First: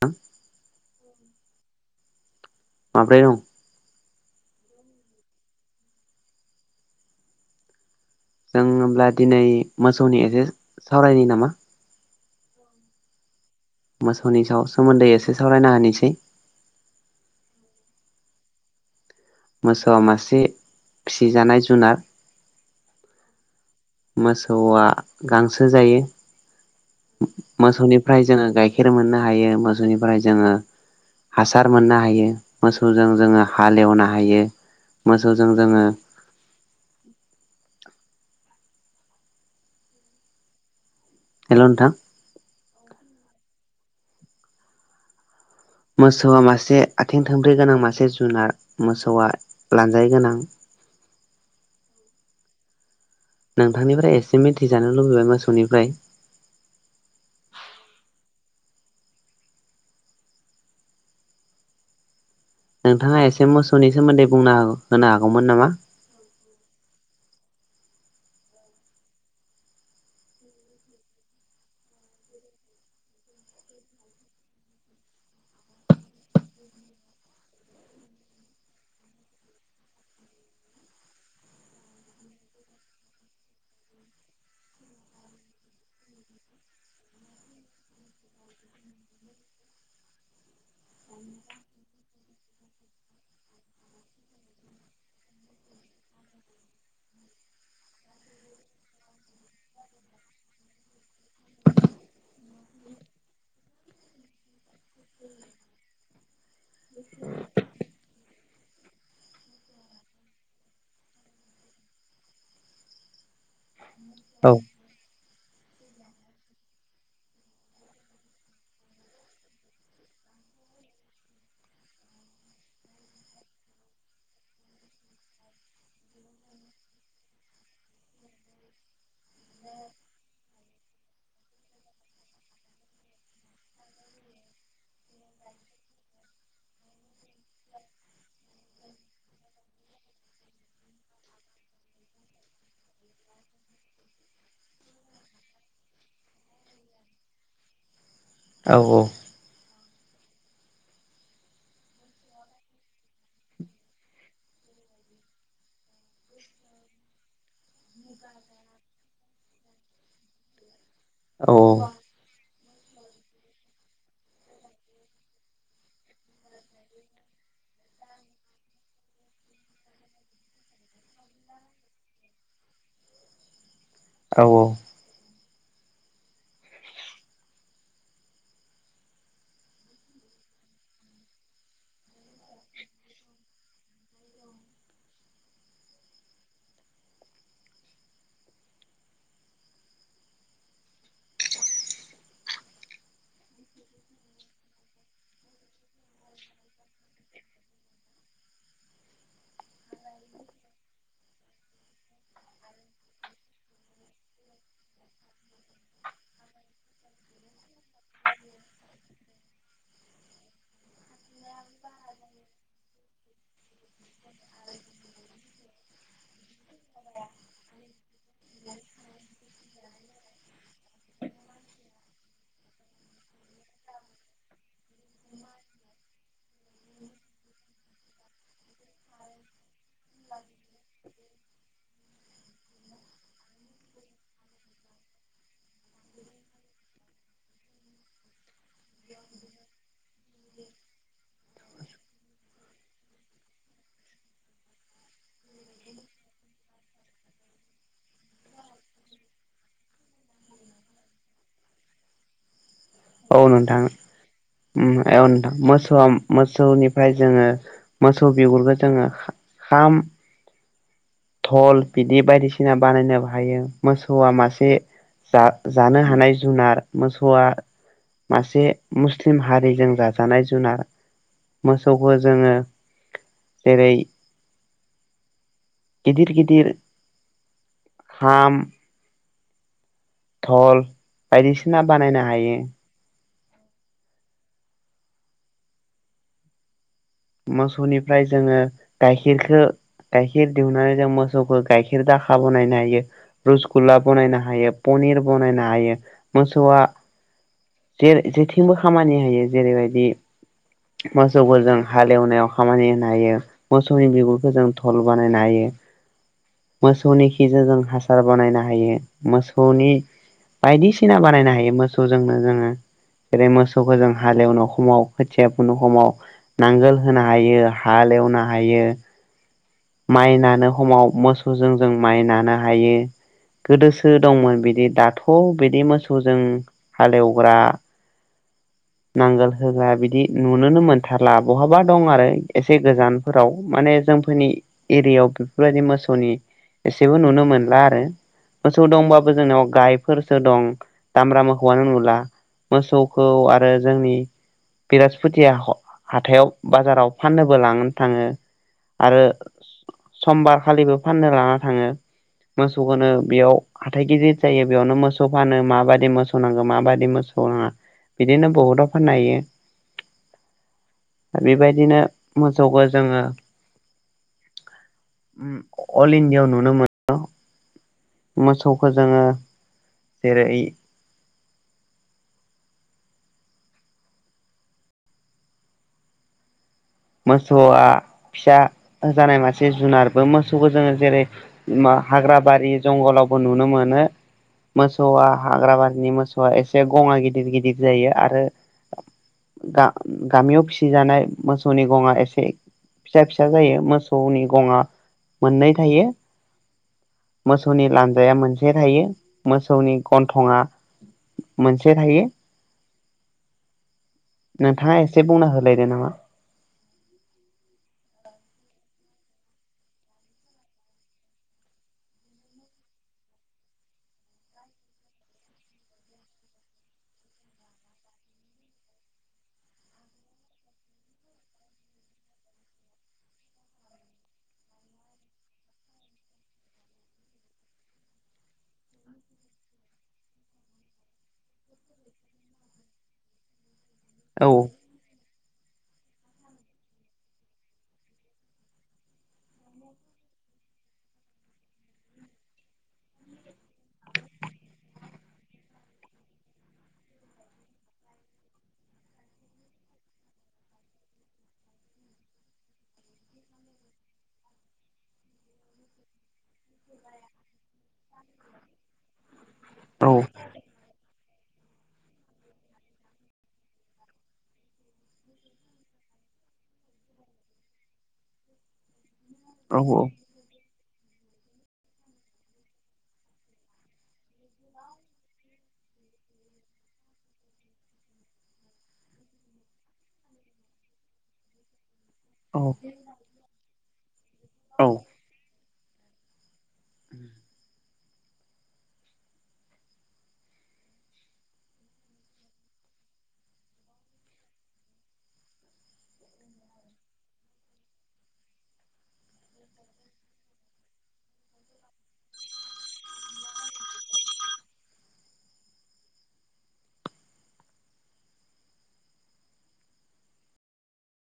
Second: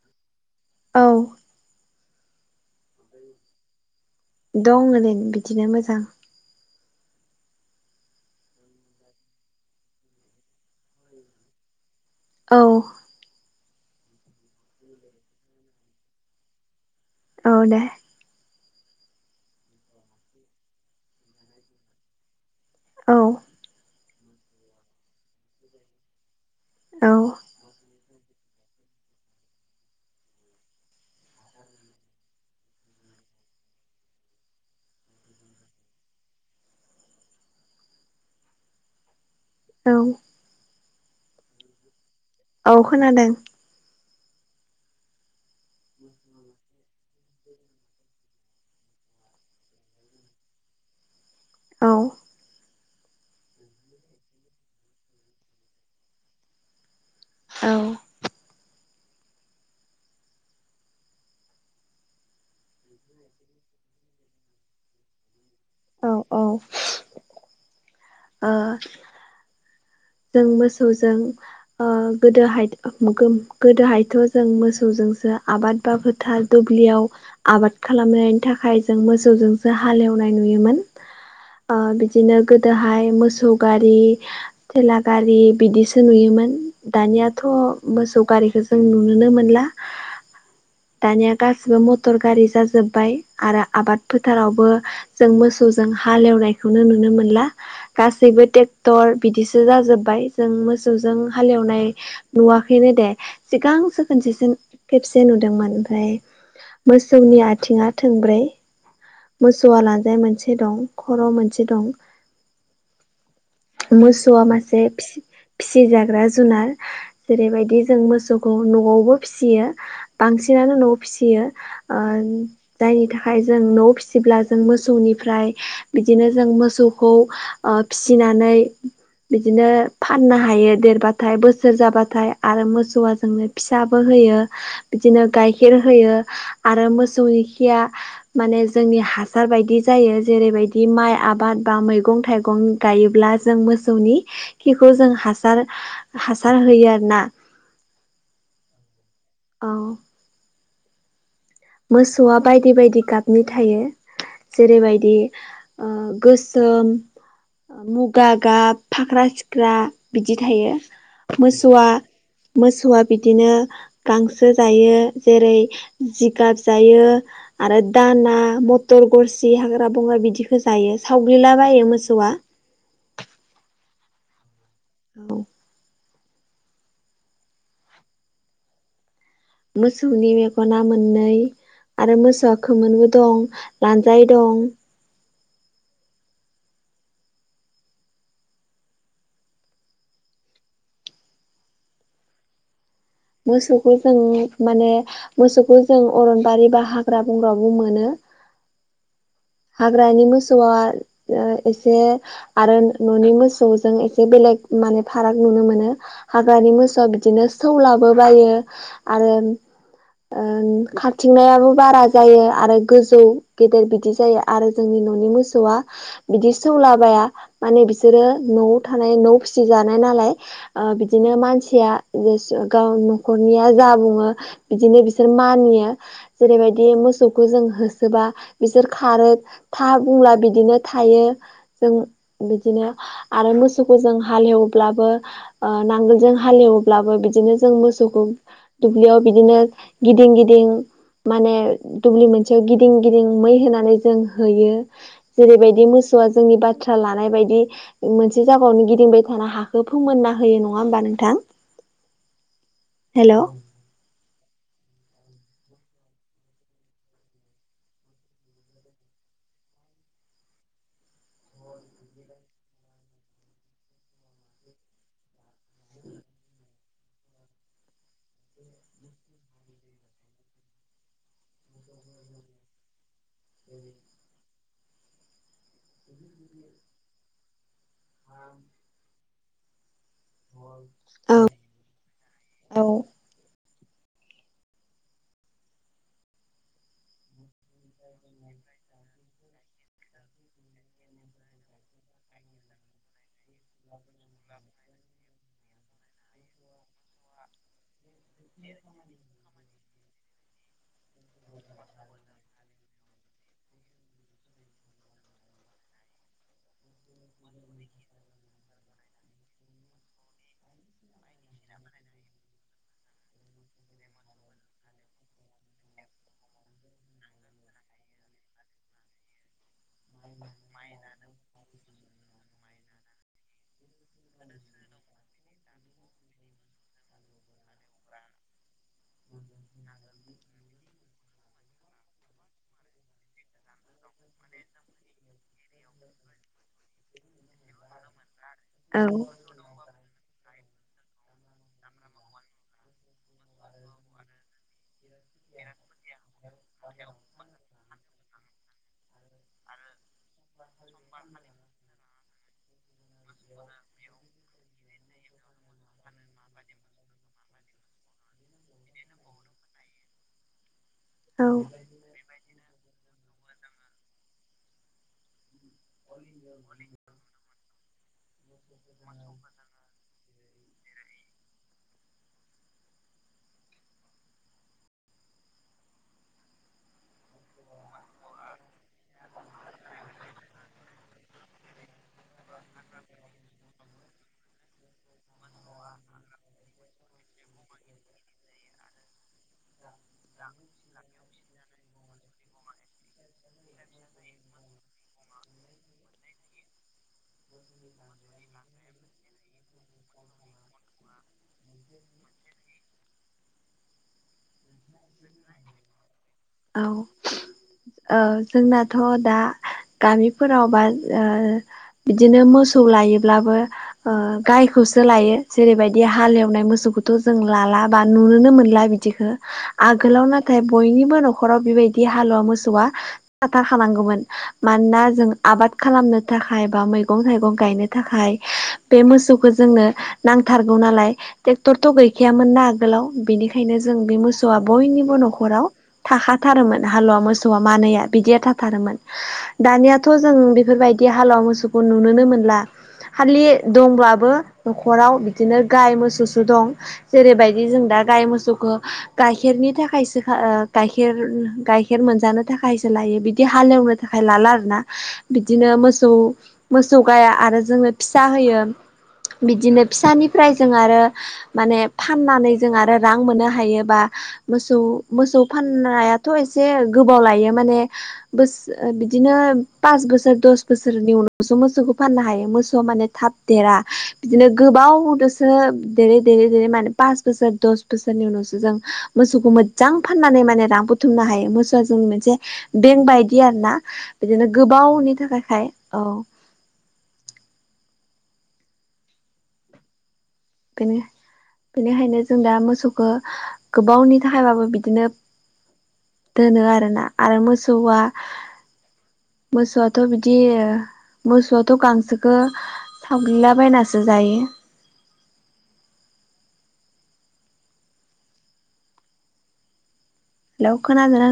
थां। औ माब्रै दं? दं ओरैनो बिदिनो मोजां। जों होमब्ला दिनै मोसौनि एसे सावरायनि नामा। औ मोसौनि सायाव सोमोन्दै एसे सावरायना होनोसै। औ दे। मोसौआ मासे फिसिजानाय जुनार औ मोसौआ गांसो जायो। औ मोसौनिफ्राय जोङो गाइखेर मोननो हायो मोसौनिफ्राय जोङो हासार मोननो हायो, मोसौजों जोङो हालेवनो हायो। मोसौजों जोङो औ हेल' नोंथां। औ खोनादों मोसौआ मासे आथिं थोंब्रै गोनां मासे जुनार, मोसौआ लानजाय गोनां औ नोंथांनिफ्राय एसे मिथिजानो लुबैबाय मोसौनिफ्राय औ नोंथाङा एसे मोसौनि सोमोन्दै बुंना होनो हागौमोन नामा? औ औ। ओ जों मोसौजों ओ गोदोहाय गोम गोदोहायथ' जों मोसौजोंसो आबाद बा फोथार दुब्लियाव आबाद खालामनायनि थाखाय जों मोसौजोंसो हालेवनाय नुयोमोन। ओ बिदिनो गोदोहाय मोसौ गारि थेला गारि बिदिसो नुयोमोन। दानियाथ' मोसौ गारिखौ जों नुनोनो मोनला। दानिया गासिबो मटर गारि जाजोब्बाय आरो आबाद फोथारावबो जों मोसौजों हालेवनायखौनो नुनो मोनला गासैबो ट्रेक्टर बिदिस सो जाजोबबाय जों मोसौजों हालेवनाय नुवाखैनो दे सिगांसो खोनसेसो खेबसे नुदोंमोन ओमफ्राय मोसौनि आथिङा थोंब्रै। मोसौआ लानजाय मोनसे दं, खर' मोनसे दं मोसौआ मासे फिसिजाग्रा जुनार। जेरैबायदि जों मोसौखौ न'आवबो फिसियो बांसिनानो न'आव फिसियो। ओ जायनि थाखाय जों न'आव फिसिब्ला जों मोसौनिफ्राय बिदिनो जों मोसौखौ ओ फिसिनानै बिदिनो फाननो हायो देरबाथाय बोसोर जाबाथाय आरो मोसौआ जोंनो फिसाबो होयो बिदिनो गाइखेर होयो आरो मोसौनि खिया माने जोंनि हासार बायदि जायो जेरैबायदि माइ आबाद बा मैगं थाइगं गायोब्ला जों मोसौनि खिखौ जों हासार हासार होयो आरोना। औ औ। औ मोसौआ बायदि बायदि गाबनि थायो जेरैबायदि ओ गोसोम मुगा गाब, फाख्रा सिख्रा बिदि थायो औ मोसौआ मोसौआ बिदिनो गांसो जायो जेरै जि गारजायो आरो दाना मथर गरसि हाग्रा बंग्रा बिदिखो जायो सावग्लिलाबायो मोसौआ औ औ औ मोसौनि मेगना मोननै आरो मोसौआ खोमोनबो दं लानजाय दं मोसौखौ जों माने मोसौखौ जों अरनबारि बा हाग्रा बंग्राबो मोनो हाग्रानि मोसौआ ओ एसे आरो न'नि मोसौजों एसे बेलेग माने फाराग नुनो मोनो हाग्रानि मोसौआ बिदिनो सौलाबो बायो आरो ओ खारथिंनायाबो बारा जायो आरो गोजौ गेदेर बिदि जायो आरो जोंनि न'नि मोसौआ बिदि सौलाबाया माने बिसोरो न'आव थानाय न' फिसिजानाय नालाय ओ बिदिनो मानसिया जे गाव न'खरनिया जा बुंङो। बिदिनो बिसोर मानियो जेरैबायदि मोसौखौ जों होसोबा बिसोर खारो था बुंला बिदिनो थायो। जों बिदिनो आरो मोसौखौ जों हालेवब्लाबो ओ नांगोलजों हालेवब्लाबो बिदिनो जों मोसौखौ दुब्लियाव बिदिनो गिदिं गिदिं माने दुब्लि मोनसेयाव गिदिं गिदिं मै होनानै जों होयो। जेरैबायदि मोसौआ जोंनि बाथ्रा लानाय बायदि मोनसे जागायावनो गिदिंबाय थाना हाखौ फोमोनना होयो नंङा होमबा नोंथां हेलौ औ नोंथां ओम ए नोथां मोसौ मोसौनिफ्राय जोंङो मोसौ बिगुरखौ जोंङो। खाम धल बिदि बायदिसिना बानायनो हायो मोसौआ मासे जा-जानो हानाय जुनार मोसौआ मासे मुस्लिम हारिजों जाजानाय जुनार मोसौखौ जोंङो जेरै- गिदिर गिदिर हाम धल औ बायदिसिना बानायनो हायो। औ मोसौनिफ्राय जोंङो गाइखेरखो गाय गाइखेर दिहुननानै जों मोसौखौ गाइखेर दाखा बानायनो हायो रसगुल्ला बनायनो हायो पनिर बनायनो हायो मोसौआ जे जेथिंबो खामानि होयो जेरैबायदि मोसौखो जों नायाव खामानि होनो हायो मोसौनि बिगुरखौ जों धल बानायनो हायो। मोसौनि खिजों जों हासार बानायनो हायो मोसौनि बायदिसिना बानायनो हायो मोसौजोंनो जोंङो जेरै मोसौखो जों हालेवनाय समाव खोथिया फोनो समाव नांगोल होनो हायो हाल एवनो हायो। माइ नानो खमाव मोसौजों जों माइ नानो हायो। गोदोसो दंमोन बिदि दाथ' बिदि मोसौजों हालेवग्रा नांगोल होग्रा बिदि नुनोनो मोनथारला बहाबा दं आरो एसे गोजानफोराव माने जोंफोरनि एरियायाव बेफोरबायदि मोसौनि एसेबो नुनो मोनला आरो। मोसौ दंबाबो जोंनाव गाय फोरसो दं दामब्रा मोसौआनो नुला मोसौखौ आरो जोंनि बिराजपुति हाथायाव बाजाराव फाननोबो लांनो थांङो आरो समबारखालिबो फाननो लाना थांङो मोसौखौनो बेयाव हाथाय गिदिर जायो बेयावनो मोसौ फानो माबयदि मोसौ नांगौ माबाददि मोसौ नांङा बिदिनो बहुताव फानहो औ बेबायदिनो मोसौखौ जोंङो उ अल इण्डियाआव नुनो मोननो मोसौखौ जोंङो जेरै मोसौआ फिसा होजानाय मासे जुनारबो मोसौखौ जोंङो जेरै मा हाग्रा बारि जंगलावबो नुनो मोनो। मोसौआ हाग्रा बारिनि मोसौआ एसे गंङा गिदिर गिदिर जायो आरो गा-गामियाव फिसिजानाय गंङा एसे फिसा फिसा जायो मोसौनि गंङा मोननै थायो। मोसौनि लान्जाया मोनसे थायो मोसौनि गन्थंआ मोनसे थायो नोंथांङा एसे बुंना होलायदो नामा? औ ओ जोंनाथ' दा गामिफोरावबा बिदिनो मोसौ लायोब्लाबो गायखौसो लायो जेरैबायदि हालेवनाय मोसौखौथ' जों लाला बा नुनोनो मोनला बिदि। बिदिखौ आगोलाव नाथाय बयनिबो न'खराव बेबायदि हालुवा मोसौआ खाबथाखानांगौमोन। मानोना जों आबाद खालामनो थाखाय बा मैगं थाइगं गायनो थाखाय बे मोसौखौ जोंङनो नांथारगौ नालाय ट्रेक्टरथ' गैखायामोन ना आगोलाव बेनिखायनो जों जों बे औ मोसौआ बयनिबो न'खराव थाखाथारोमोन हालुवा मोसौआ मानैया बिदिया थाथारोमोन। दानियाथ' जों बेफोरबायदि हालुवा मोसौखौ नुनोनो मोनला खालि दंब्लाबो न'खराव बिदिनो गाय मोसौसो दं। जेरैबायदि जों दा गाय मोसौखौ गाइखेरनि थाखायसो गाइखेर गाइखेर मोनजानो थाखायसो लायो बिदि हालेवनो थाखाय लाला आरोना बिदिनो मोसौ मोसौ गाया आरो जोंनो फिसा होयो बिदिनो फिसानिफ्राय जों आरो माने फाननानै जों आरो रां मोनो हा हायोबा मोसौ मोसौ फाननायाथ' एसे गोबाव लायो माने बो बिदिनो पास औ बोसोर दस बोसोरनि उनावसो मोसौखौ फाननो हायो मोसौ माने थाब देरा बिदिनो गोबाव जोंङो देरै देरै माने पास बसोर दस बसारननि उनावसो जों मोसौखौ मोजां फाननानै माने रां बुथुमनो हायो। मोसौआ जों मोनसे औ बेंक बायदि आरो ना बिदिनो औ गोबावनि थाखायखाय औ बिनिनो बेनिखायनो जों दा मोसौखौ गोबावनि थाखायबाबो बिदिनो दोनो आरोना आरो मोसौआ मोसौआथ' बिदि मोसौआथ' गांसोखो थावग्लिलाबायनासो जायो। हेल' खोनादोंना?